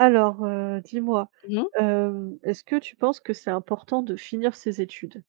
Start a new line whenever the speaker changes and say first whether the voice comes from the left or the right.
right: Dis-moi,
left: Mmh mh.
right: est-ce que tu penses que c'est important de finir ses études?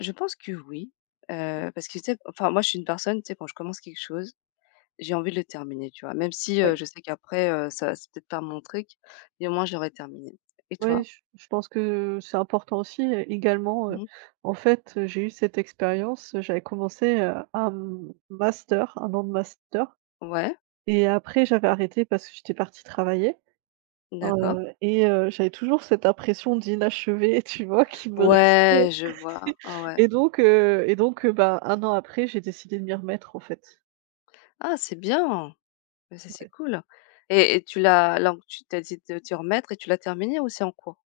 left: Je pense que oui, parce que tu sais, enfin moi je suis une personne, tu sais quand je commence quelque chose, j'ai envie de le terminer, tu vois? Même si,
right: Oui, ouais.
left: je sais qu'après, ça va, c'est peut-être pas mon truc, mais au moins j'aurais terminé. Et
right: Ouais,
left: toi?
right: je pense que c'est important aussi, et également,
left: Mmh.
right: en fait, j'ai eu cette expérience. J'avais commencé un master, un an de master,
left: Ouais,
right: et après j'avais arrêté parce que j'étais partie travailler.
left: d'accord.
right: J'avais toujours cette impression d'inachevé, tu vois? Qui me restait.
left: Ouais, je vois. Ah ouais.
right: Bah, un an après, j'ai décidé de m'y remettre, en fait.
left: Ah c'est bien! Bah ça c'est cool. Et tu l'as là, tu as de t'y remettre et tu l'as terminé ou c'est en cours?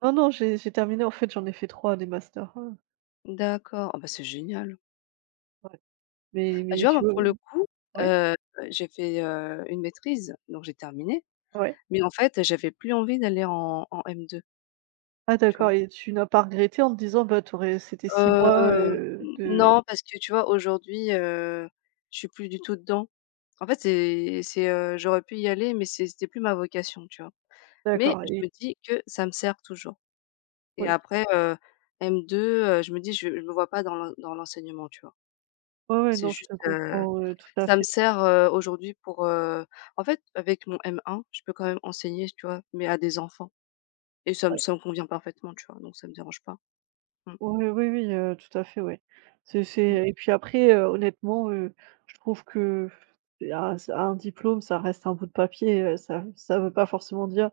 right: Non, non, j'ai terminé, en fait, j'en ai fait 3 des masters,
left: D'accord. Ah bah c'est génial.
right: ouais. Mais
left: Bah tu
right: mais
left: vois
right: tu
left: moi
right: vois,
left: pour le coup,
right: oui,
left: heu, j'ai fait, une maîtrise, donc j'ai terminé.
right: ouais.
left: Mais en fait, j'avais plus envie d'aller en M2,
right: Ah,
left: tu
right: d'accord,
left: vois?
right: et tu n'as pas regretté en te disant: «Bah, tu, c'était 6 mois,
left: Heu,
right: de»,
left: non, parce que tu vois, aujourd'hui, je suis plus du tout dedans. En fait, j'aurais pu y aller, mais c'était plus ma vocation, tu vois? Mais
right: d'accord, et
left: je
right: oui.
left: me dis que ça me sert toujours et après, M2, je me dis: «Je me vois pas dans l'enseignement», tu vois?
right: Ouais, ouais,
left: C'est
right: non, je
left: juste,
right: te comprends, tout à
left: ça me
right: fait,
left: sert, aujourd'hui pour, en fait, avec mon M1, je peux quand même enseigner, tu vois? Mais à des enfants et ça me
right: ouais.
left: ça me convient parfaitement, tu vois? Donc ça me dérange pas. Mmh.
right: Oui, oui, oui, tout à fait, ouais. C'est
left: Mmh.
right: c'est et puis après, honnêtement, je trouve que un diplôme, ça reste un bout de papier. Ça veut pas forcément dire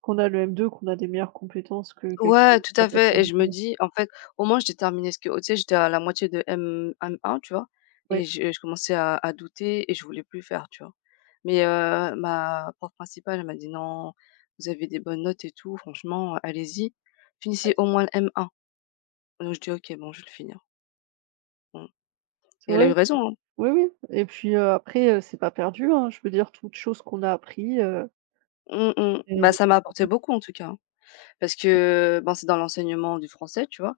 right: qu'on a le M2, qu'on a des meilleures compétences que quelqu'un
left: Ouais,
right: qui
left: tout
right: a
left: à
right: pas.
left: fait et je me
right: Oui,
left: dis: «En fait, au moins, j'ai terminé ce que» tu sais, j'étais à la moitié de M M1, tu vois? Et
right: ouais,
left: je commençais à douter et je voulais plus faire, tu vois? Mais ma prof principale, elle m'a dit: «Non, vous avez des bonnes notes et tout, franchement, allez-y. Finissez
right: ouais.
left: au moins le M1». Donc je dis: «OK, bon, je vais le finir». Mmh.
right: C'est
left: Et elle a
right: vrai.
left: eu raison, hein.
right: Oui, oui, et puis, après, c'est pas perdu, hein. Je veux dire toute chose qu'on a appris,
left: Mmh mh.
right: elle n'est
left: Bah, ça
right: pas
left: m'a apporté
right: perdue.
left: beaucoup, en tout cas, hein. Parce que, ben, c'est dans l'enseignement du français, tu vois?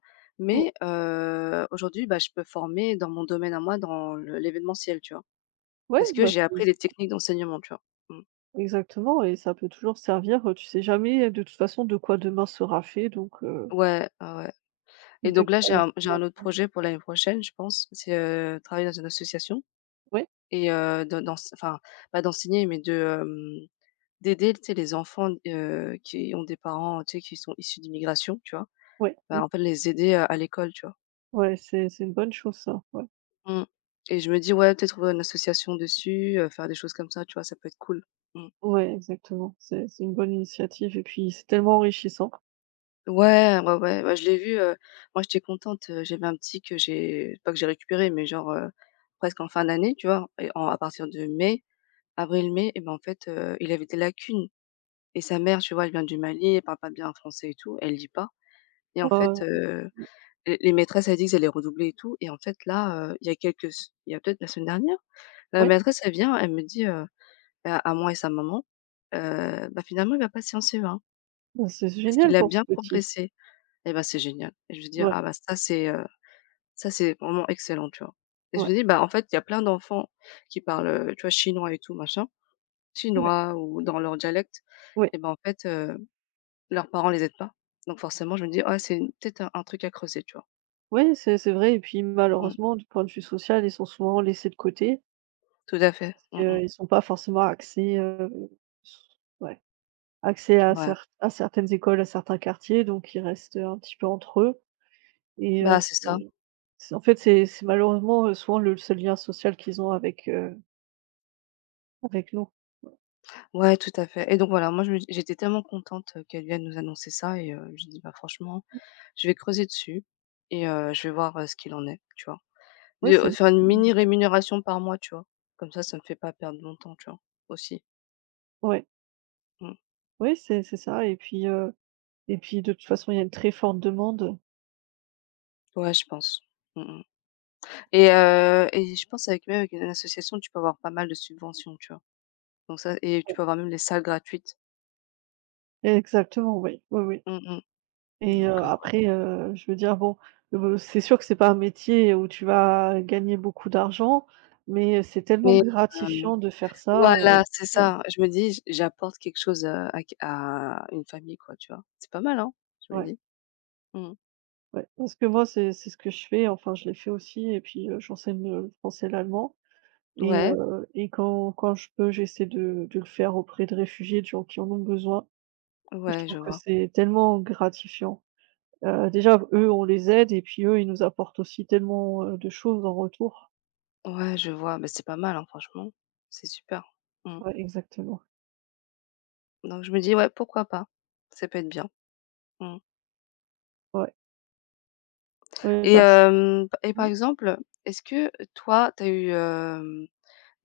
right: Ou
left: Mais aujourd'hui, bah, je peux former dans mon domaine à moi, dans le l'événementiel, tu vois?
right: Ouais,
left: Parce que
right: bah,
left: j'ai
right: c'est
left: appris
right: c'est
left: les
right: ça,
left: techniques d'enseignement, tu vois? Mmh.
right: exactement, et ça peut toujours servir, tu sais jamais, de toute façon, de quoi demain sera fait, donc,
left: Ouais, ouais, ouais et
right: toute
left: donc là, j'ai
right: expérience
left: un
right: peut
left: j'ai un autre
right: apprendre.
left: projet pour l'année prochaine, je pense. C'est, travailler dans une association
right: Ouais,
left: et de d'ense enfin, pas d'enseigner, mais d'aider, tu sais, les enfants, qui ont des parents, tu sais, qui sont issus d'immigration, tu vois?
right: ouais, mmh,
left: Bah, en fait, les aider, à l'école, tu vois?
right: ouais, c'est une bonne chose, ça, ouais.
left: Mmh et je me dis: «Ouais, peut-être ouvrir une association dessus, faire des choses comme ça», tu vois? Ça peut être cool. Mmh.
right: Ouais, exactement, c'est une bonne initiative et puis c'est tellement enrichissant.
left: Ouais, ouais, ouais, ouais, je l'ai vu, moi, j'étais contente, j'avais un petit que j'ai pas que j'ai récupéré, mais genre, presque en fin d'année, tu vois? Et en à partir de mai, avril-mai et ben, en fait, il avait des lacunes et sa mère, tu vois, elle vient du Mali, elle parle pas bien français et tout, elle lit pas et en fait,
right: Heu,
left: les maîtresses, elles disent qu'elle est redoublée et tout et en fait, là, il y a peut-être la semaine dernière, la
right: ouais,
left: maîtresse, elle vient, elle me dit, à moi et sa maman: «Bah, finalement, il va passer en CE1
right: bah, c'est
left: parce
right: génial
left: qu'il a
right: pour ce
left: bien
right: petit.
left: progressé». Et bah, c'est génial et je vais dire:
right: Ouais,
left: «Ah bah, ça c'est vraiment excellent», tu vois? Et je
right: ouais,
left: me dis: «Bah, en fait, il y a plein d'enfants qui parlent, tu vois, chinois et tout machin,
right: ouais,
left: chinois ou dans leur dialecte
right: ouais.
left: et ben, en fait, leurs parents les aident pas». Donc forcément, je me dis: «Ah, peut-être un truc à creuser», tu vois?
right: Oui, c'est vrai et puis
left: Mmh,
right: malheureusement du point de vue social, ils sont souvent laissés de côté
left: tout à fait.
right: parce
left: Mmh mh.
right: qu'ils ne sont pas forcément accès, s ouais, axés à
left: Ouais.
right: cer à certaines écoles, à certains quartiers, donc ils restent un petit peu entre eux. et heu,
left: Bah, c'est ça.
right: c'est c'est en fait, c'est c'est malheureusement, souvent le seul lien social qu'ils ont avec, avec nous.
left: Ouais, tout à fait et donc voilà, moi je me j'étais tellement contente, qu'elle vienne nous annoncer ça et je dis: «Bah, franchement, je vais creuser dessus et je vais voir, ce qu'il en est», tu vois?
right: Ouais, c'est
left: De, faire une mini rémunération par mois, tu vois? Comme ça me fait pas perdre mon temps, tu vois? Aussi.
right: ouais,
left: Mmh.
right: oui, c'est ça, et puis, et puis de toute façon, il y a une très forte demande.
left: Ouais, je pense. Mmh mh et je pense avec même avec une association, tu peux avoir pas mal de subventions, tu vois? Donc ça et tu
right: Ouais,
left: peux avoir même les salles gratuites.
right: exactement, oui, oui, oui.
left: Mmh mh.
right: Et
left: Donc ouais.
right: après, je veux dire, bon, c'est sûr que c'est pas un métier où tu vas gagner beaucoup d'argent, mais c'est tellement
left: Mais heu,
right: gratifiant de faire ça,
left: voilà, c'est
right: ouais,
left: ça. Je me dis: «j'apporte quelque chose, à une famille, quoi», tu vois? C'est pas mal, hein? Je me
right: ouais,
left: dis. Mmh.
right: ouais. Parce que moi, c'est ce que je fais, enfin, je l'ai fait aussi, et puis, j'enseigne le français et l'allemand. et
left: Ouais,
right: heu et quand je peux, j'essaie de le faire auprès de réfugiés, de gens qui en ont besoin, et je
left: ouais, je
right: trouve que
left: vois.
right: c'est tellement gratifiant. Déjà, eux, on les aide, et puis eux, ils nous apportent aussi tellement, de choses en retour.
left: Ouais, je vois. Mais c'est pas mal, hein, franchement. C'est super. Mmh.
right: Ouais, exactement.
left: Donc je me dis: «Ouais, pourquoi pas? Ça peut être bien». Mmh
right: Ouais. Ouais,
left: et
right: parce
left: hem et
right: mmh.
left: par exemple, est-ce que toi, tu as eu,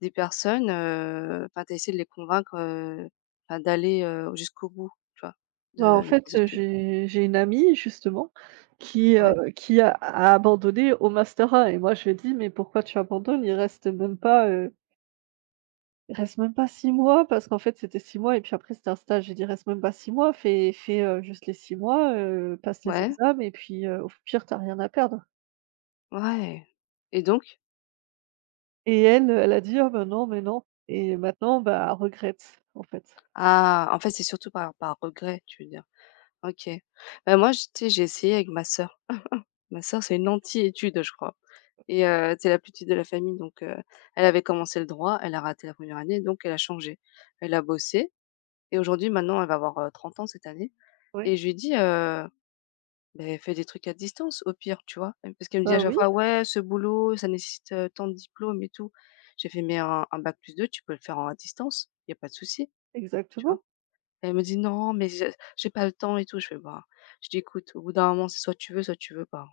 left: des personnes, enfin, tu as essayé de les convaincre, enfin d'aller, jusqu'au bout, tu vois,
right: Bah, en
left: de
right: fait,
left: tes études?
right: j'ai une amie justement
left: Ouais,
right: qui a abandonné au master 1, et moi je lui ai dit: «Mais pourquoi tu abandonnes? Il reste même pas, 6 mois», parce qu'en fait c'était 6 mois et puis après c'était un stage. J'ai dit: «Reste même pas 6 mois, fais, juste les 6 mois, passe les
left: ouais,
right: examens, et puis, au pire tu as rien à perdre».
left: ouais et donc?
right: Et elle, elle a dit: «Ah bah non, mais non», et maintenant, bah, elle regrette, en fait.
left: Ah, en fait, c'est surtout par regret, tu veux dire? OK. Ben moi, j tu sais, j'ai essayé avec ma sœur. Ma sœur, c'est une anti étude, je crois. Et c'est la plus petite de la famille, donc elle avait commencé le droit, elle a raté la première année, donc elle a changé. Elle a bossé et aujourd'hui, maintenant, elle va avoir, 30 ans cette année
right: Oui.
left: et je lui dis: «Beh, fais des trucs à distance au pire», tu vois? Parce qu'elle me dit à
right: Bah
left: chaque
right: oui,
left: fois: «Ouais, ce boulot, ça nécessite, tant de diplômes et tout». J'ai fait: «Mais un bac +2 tu peux le faire en à distance, il y a pas de souci», tu
right: exactement.
left: vois? Elle me dit: «Non, mais je j'ai pas le temps et tout». Je fais: «Bah», je dis: «Écoute, au bout d'un moment, c'est soit tu veux pas,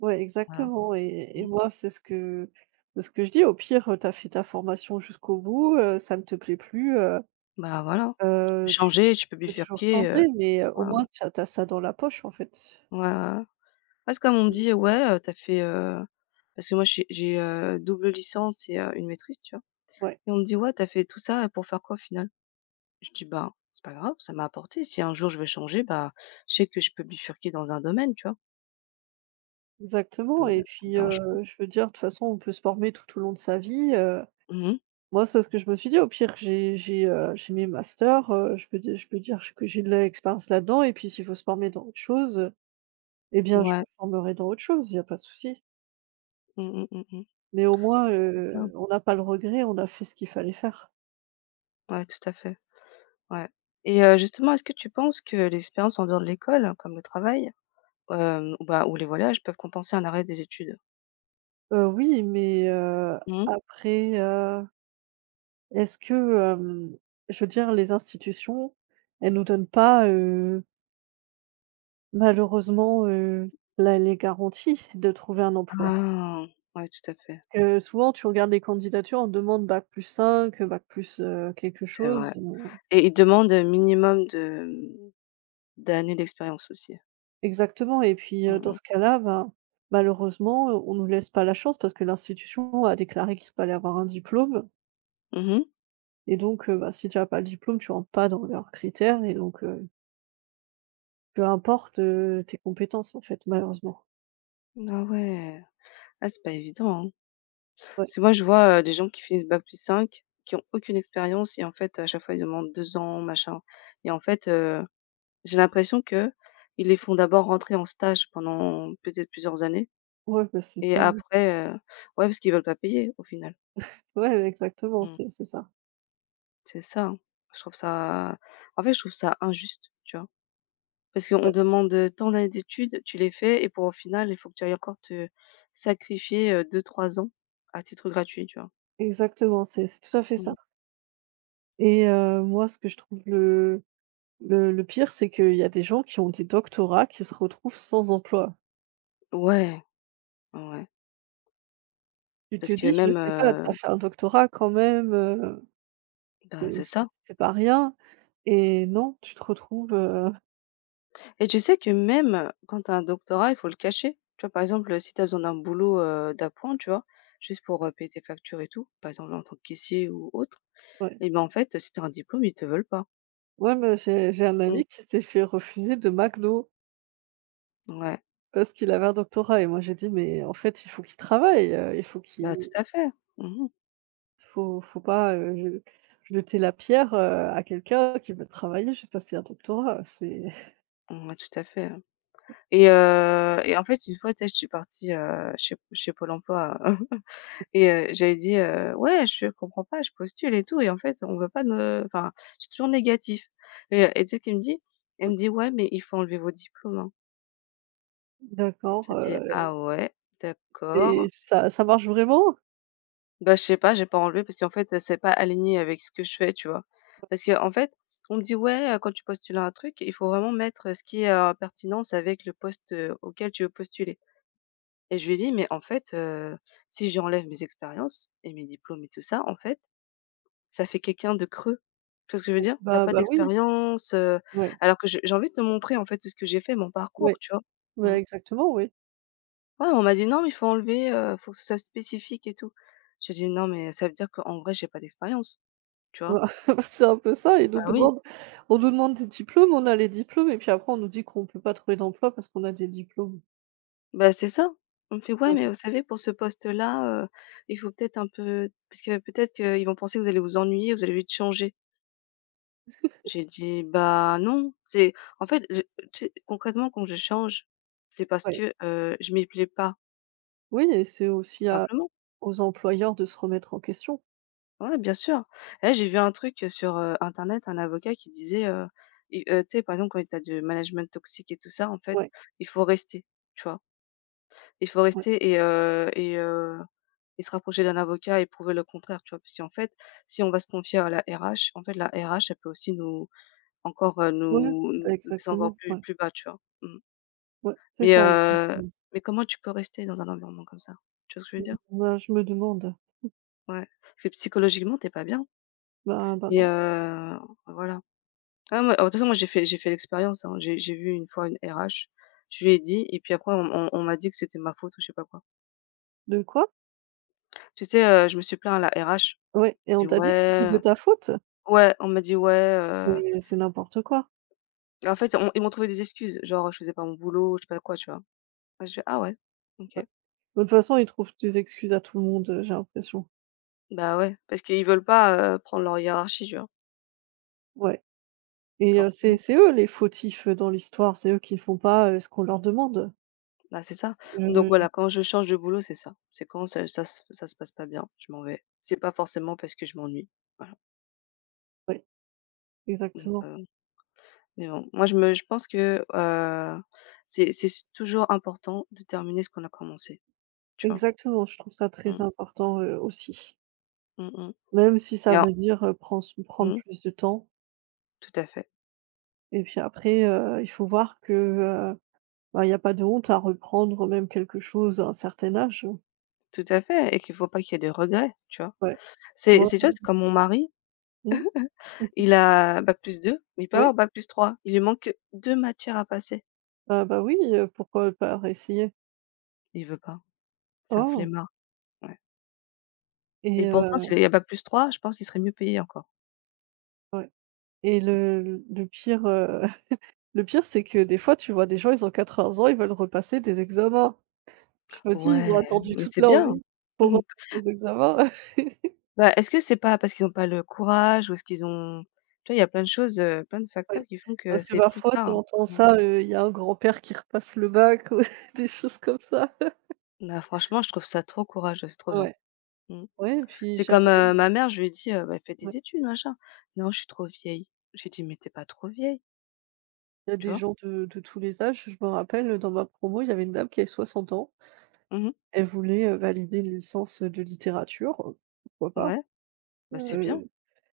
right: Ouais,
left: voilà».
right: exactement, et
left: Mmh.
right: moi, c'est ce que je dis. Au pire, tu as fait ta formation jusqu'au bout, ça ne te plaît plus,
left: Bah, voilà, tu peux
right: tu
left: changer, tu peux
right: peux toujours
left: bifurquer.
right: changer, mais au
left: Ouais,
right: moins tu as ça dans la poche, en fait.
left: ouais, ouais, ouais. Parce que comme on me
right: Mmh,
left: dit: «Ouais, tu fait» parce que moi j'ai double licence et une maîtrise, tu vois?
right: ouais,
left: Et on me dit: «Ouais, t'as fait tout ça pour faire quoi au final?» Je dis: «Bah, c'est pas grave, ça m'a apporté. Si un jour je veux changer, bah, je sais que je peux bifurquer dans un domaine», tu vois? Ça
right: exactement,
left: me
right: et
left: ça me
right: puis,
left: dérange pas.
right: je veux dire, de toute façon, on peut se former tout au long de sa vie,
left: Mmh.
right: Moi, c'est ce que je me suis dit. Au pire, j'ai mes masters, je peux dire que j'ai de l'expérience là-dedans, et puis s'il faut se former dans autre chose, eh bien, je
left: Ouais.
right: me formerai dans autre chose, il n'y a pas de souci.
left: Mmh, mmh, mmh, mmh.
right: Mais au moins,
left: Ouais, c'est ça.
right: on n'a pas le regret, on a fait ce qu'il fallait faire.
left: Ouais, tout à fait. Ouais. Et justement, est-ce que tu penses que les expériences en dehors de l'école, comme le travail, ou bah, ou les voyages peuvent compenser un arrêt des études?
right: Oui, mais
left: Mmh.
right: après, est-ce que, hem, je veux dire les institutions, elles nous donnent pas, malheureusement, la les garanties de trouver un emploi?
left: Ah! Ouais, tout à fait.
right: Parce que souvent tu regardes les candidatures, on demande bac+5, bac plus, quelque
left: C'est
right: chose,
left: vrai. Et ils demandent un minimum d'années d'expérience aussi.
right: exactement, et puis,
left: Mmh
right: dans
left: mh.
right: ce cas-là, ben, malheureusement, on nous laisse pas la chance parce que l'institution a déclaré qu'il fallait avoir un diplôme.
left: Mmh mh.
right: Et donc, bah, si tu as pas le diplôme, tu rentres pas dans leurs critères, et donc, peu importe, tes compétences, en fait, malheureusement.
left: Ah ouais. Ah c'est pas évident, hein.
right: Ouais,
left: Parce que moi je vois, des gens qui finissent bac +5, qui ont aucune expérience et en fait à chaque fois ils demandent 2 ans, machin et en fait, j'ai l'impression qu'ils les font d'abord rentrer en stage pendant peut-être plusieurs années
right: ouais, bah, c'est
left: et
right: ça, ouais.
left: après, ouais parce qu'ils veulent pas payer au final.
right: Ouais, exactement,
left: Mmh.
right: c'est ça.
left: C'est ça, hein. Je trouve ça en fait je trouve ça injuste, tu vois? Parce qu'on
right: Ouais,
left: demande, tant d'années d'études, tu les fais et pour au final, il faut que tu ailles encore te sacrifier, 2-3 ans à titre gratuit, tu vois?
right: exactement, c'est tout à fait ça.
left: Mmh.
right: Et moi, ce que je trouve le pire, c'est qu'il y a des gens qui ont des doctorats qui se retrouvent sans emploi.
left: Ouais, ouais,
right: Tu te
left: parce que
right: dis: «Je
left: même,
right: sais pas, tu as fait un doctorat quand même,
left: bah,
right: c'est
left: c'est
right: c'est
left: ça
right: c'est pas rien», et non, tu te retrouves,
left: et tu sais que même quand tu as un doctorat, il faut le cacher. Tu vois, par exemple, si tu as besoin d'un boulot, d'appoint, tu vois? Juste pour,
right: ouais,
left: payer tes factures et tout, par exemple en tant que caissier ou autre
right: ouais.
left: et ben, en fait, si tu as un diplôme, ils te veulent pas.
right: Mais j'ai un
left: Mmh,
right: ami qui s'est fait refuser de McDo.
left: ouais,
right: Parce qu'il avait un doctorat, et moi j'ai dit: «Mais en fait, il faut qu'il travaille, il faut qu'il,
left: bah, tout à fait. Mmh.
right: faut pas, je jeter la pierre, à quelqu'un qui veut travailler juste parce qu'il a un doctorat, c'est»
left: Ouais, tout à fait. Et en fait, une fois, tu sais, je suis partie, chez Pôle emploi, et j'avais dit: «Ouais, je comprends pas, je postule et tout et en fait, on veut pas de me enfin, c'est toujours négatif» et tu sais ce qu'elle me dit? Elle me dit: «Ouais, mais il faut enlever vos diplômes, hein».
right: d'accord,
left: J'ai dit: «Ah ouais,
right: «et
left: d'accord».
right: ça marche vraiment?»
left: Bah, je sais pas, j'ai pas enlevé parce qu'en fait, c'est pas aligné avec ce que je fais, tu vois? Parce qu'en fait, on me dit: «Ouais, quand tu postules à un truc, il faut vraiment mettre, ce qui est, en pertinence avec le poste, auquel tu veux postuler». Et je lui ai dit: «Mais en fait, si j'enlève mes expériences et mes diplômes et tout ça, en fait, ça fait quelqu'un de creux». Tu vois ce que je veux dire? T'as
right: bah
left: pas
right: bah oui,
left: d'expérience.
right: ouais,
left: Alors que je j'ai envie de te montrer, en fait, tout ce que j'ai fait, mon parcours,
right: ouais,
left: tu vois? Mmh.
right: ouais, exactement, oui.
left: Ouais, on m'a dit: «Non, mais il faut enlever, faut que ce soit spécifique et tout». J'ai dit: «Non, mais ça veut dire qu'en vrai, j'ai pas d'expérience». Tu vois?
right: Bah, c'est un peu ça, ils nous
left: Bah oui,
right: demandent on nous demande des diplômes, on a les diplômes, et puis après on nous dit qu'on peut pas trouver d'emploi parce qu'on a des diplômes.
left: bah, c'est ça. On me fait: «Ouais,
right: Ouais,
left: mais vous savez, pour ce poste-là, il faut peut-être un peu parce que peut-être qu'ils vont penser que vous allez vous ennuyer, vous allez vite changer». J'ai dit: «Bah, non». C'est en fait, je Tu sais, concrètement, quand je change, c'est parce
right: ouais.
left: que, je m'y plais pas,
right: Oui, et c'est aussi à
left: simplement.
right: aux employeurs de se remettre en question.
left: Ouais, bien sûr. Et là, j'ai vu un truc sur, internet, un avocat qui disait, i tu sais, par exemple, quand tu as du management toxique et tout ça, en fait,
right: Ouais,
left: il faut rester, tu vois? Il faut
right: ouais.
left: rester et et se rapprocher d'un avocat et prouver le contraire, tu vois? Parce qu'en fait, si on va se confier à la RH, en fait, la RH, elle peut aussi nous encore,
right: Ouais,
left: nous
right: bah,
left: nous descendre encore
right: exactement,
left: plus
right: ouais,
left: plus bas, tu vois? Mmh.
right: ouais, c'est
left: Mais
right: ça,
left: heu,
right: exactement.
left: mais comment tu peux rester dans un environnement comme ça? Tu vois ce que je veux
right: Mmh.
left: dire?
right: Bah, je me demande.
left: Ouais. C'est psychologiquement, t'es pas bien,
right: Bah,
left: mais
right: non.
left: voilà. Ah moi, de toute façon, moi, j'ai fait l'expérience, hein. J'ai vu une fois une RH, je lui ai
right: Et
left: dit et puis après on m'a dit que c'était ma faute ou je sais pas quoi.
right: de quoi?
left: Tu sais, je me suis plaint à la RH,
right: Ouais, et on
left: j'ai dit:
right: t'a dit que c'était de
left: «Ouais».
right: ta faute?
left: Ouais, on m'a dit: «Ouais, heu».
right: Mais c'est n'importe quoi.
left: Et en fait, on ils m'ont trouvé des excuses, genre, je faisais pas mon boulot, je sais pas quoi, tu vois? Moi, je fais: «Ah ouais, OK».
right: Ouais. De toute façon, ils trouvent des excuses à tout le monde, j'ai l'impression.
left: Bah ouais, parce qu'ils veulent pas, prendre leur hiérarchie, tu vois?
right: Ouais, et c'est
left: Forcément.
right: c'est eux les fautifs, dans l'histoire, c'est eux qui font pas, ce qu'on leur demande.
left: Bah, c'est ça. Donc
right: Heu,
left: voilà, quand je change de boulot, c'est ça. C'est quand ça se passe pas bien, je m'en vais. C'est pas forcément parce que je m'ennuie. Voilà.
right: ouais,
left: Donc,
right: exactement.
left: mais bon, moi, je pense que, c'est s toujours important de terminer ce qu'on a commencé, tu vois?
right: Exactement, je trouve ça très
left: Mmh.
right: important, aussi.
left: Mmh mh.
right: Même si
left: Il y
right: ça
left: a
right: veut dire, prends prendre
left: mmh,
right: plus de temps,
left: tout à fait,
right: et puis après, il faut voir que, bah, il n'y a pas de honte à reprendre même quelque chose à un certain âge.
left: tout à fait et qu'il faut pas qu'il y ait de regrets, tu vois?
right: Ouais.
left: C'est
right: Ouais,
left: c'est tu
right: ouais,
left: vois, c'est comme
right: c'est.
left: mon mari,
right: Mmh. Mmh.
left: il a bac plus 2 mais il peut
right: Oui.
left: avoir bac plus trois. Il lui manque que 2 matières à passer.
right: Ah bah, oui, pourquoi pas essayer?
left: Il veut pas. C'est un
right: Oh,
left: flemmard.
right: et
left: Et pourtant, s'il y a bac plus 3, je pense qu'il serait mieux payé encore.
right: ouais le pire, le pire, c'est que des fois, tu vois des gens, ils ont 80 ans, ils veulent repasser des examens. Je me dis: «Ils ont
left: Ouais,
right: attendu
left: mais
right: toute
left: c'est
right: leur
left: bien.
right: vie pour
left: Mmh.
right: repasser des examens».
left: Bah, est-ce que c'est pas parce qu'ils ont pas le courage ou est-ce qu'ils ont tu vois, il y a plein de choses, plein de facteurs
right: Ouais,
left: qui font que
right: parce que
left: c'est plus
right: parfois, tu
left: tard.
right: entends
left: Mmh.
right: ça, il y a un grand-père qui repasse le bac, ou des choses comme ça.
left: Bah, franchement, je trouve ça trop courageux, c'est trop bien.
right: Ouais,
left: Mmh.
right: ouais, et puis
left: C'est comme,
right: j'avais
left: ma mère, je lui ai dit, «Bah, fais
right: ouais.
left: des études, machin». «Non, je suis trop vieille». Je lui ai dit: «Mais t'es pas trop vieille»,
right: Il y a
left: tu
right: des
left: vois?
right: gens de tous les âges. Je me rappelle, dans ma promo, il y avait une dame qui avait 60 ans.
left: Mmh.
right: Elle voulait, valider une licence de littérature, pourquoi pas?
left: Ouais, bah, c'est bien.
right: Heu,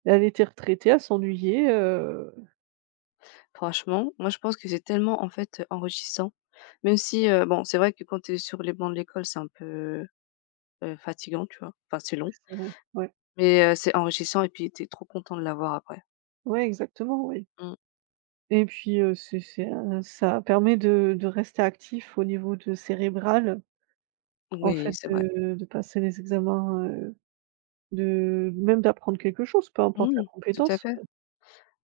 right: Elle était retraitée, elle s'ennuyait,
left: Franchement, moi, je pense que c'est tellement, en fait, enrichissant. Même si, bon, c'est vrai que quand t'es sur les bancs de l'école, c'est un peu fatigant, tu vois? Enfin, c'est
right: ouais,
left: long,
right: c'est vrai. Ouais,
left: mais c'est enrichissant et puis tu trop content de l'avoir après.
right: ouais, exactement, oui,
left: Mmh.
right: et puis, c'est un ça permet de rester actif au niveau de cérébral, en
left: Oui,
right: fait,
left: c'est vrai.
right: de passer les examens, de même d'apprendre quelque chose, peu importe la
left: Mmh, tout à
right: compétence,
left: fait,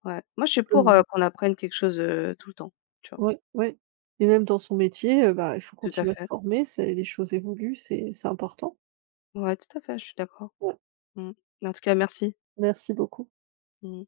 left: ouais. Moi, je
right: on
left: suis pour,
right: peut
left: qu'on apprenne quelque chose, tout le temps, tu vois?
right: ouais, ouais, et même dans son métier, bah, il faut
left: Tout à
right: continuer à se
left: fait.
right: former, c'est, les choses évoluent, c'est important.
left: Ouais, tout à fait, je suis d'accord.
right: Ouais,
left: Mmh. En tout cas, merci.
right: merci beaucoup.
left: Mmh.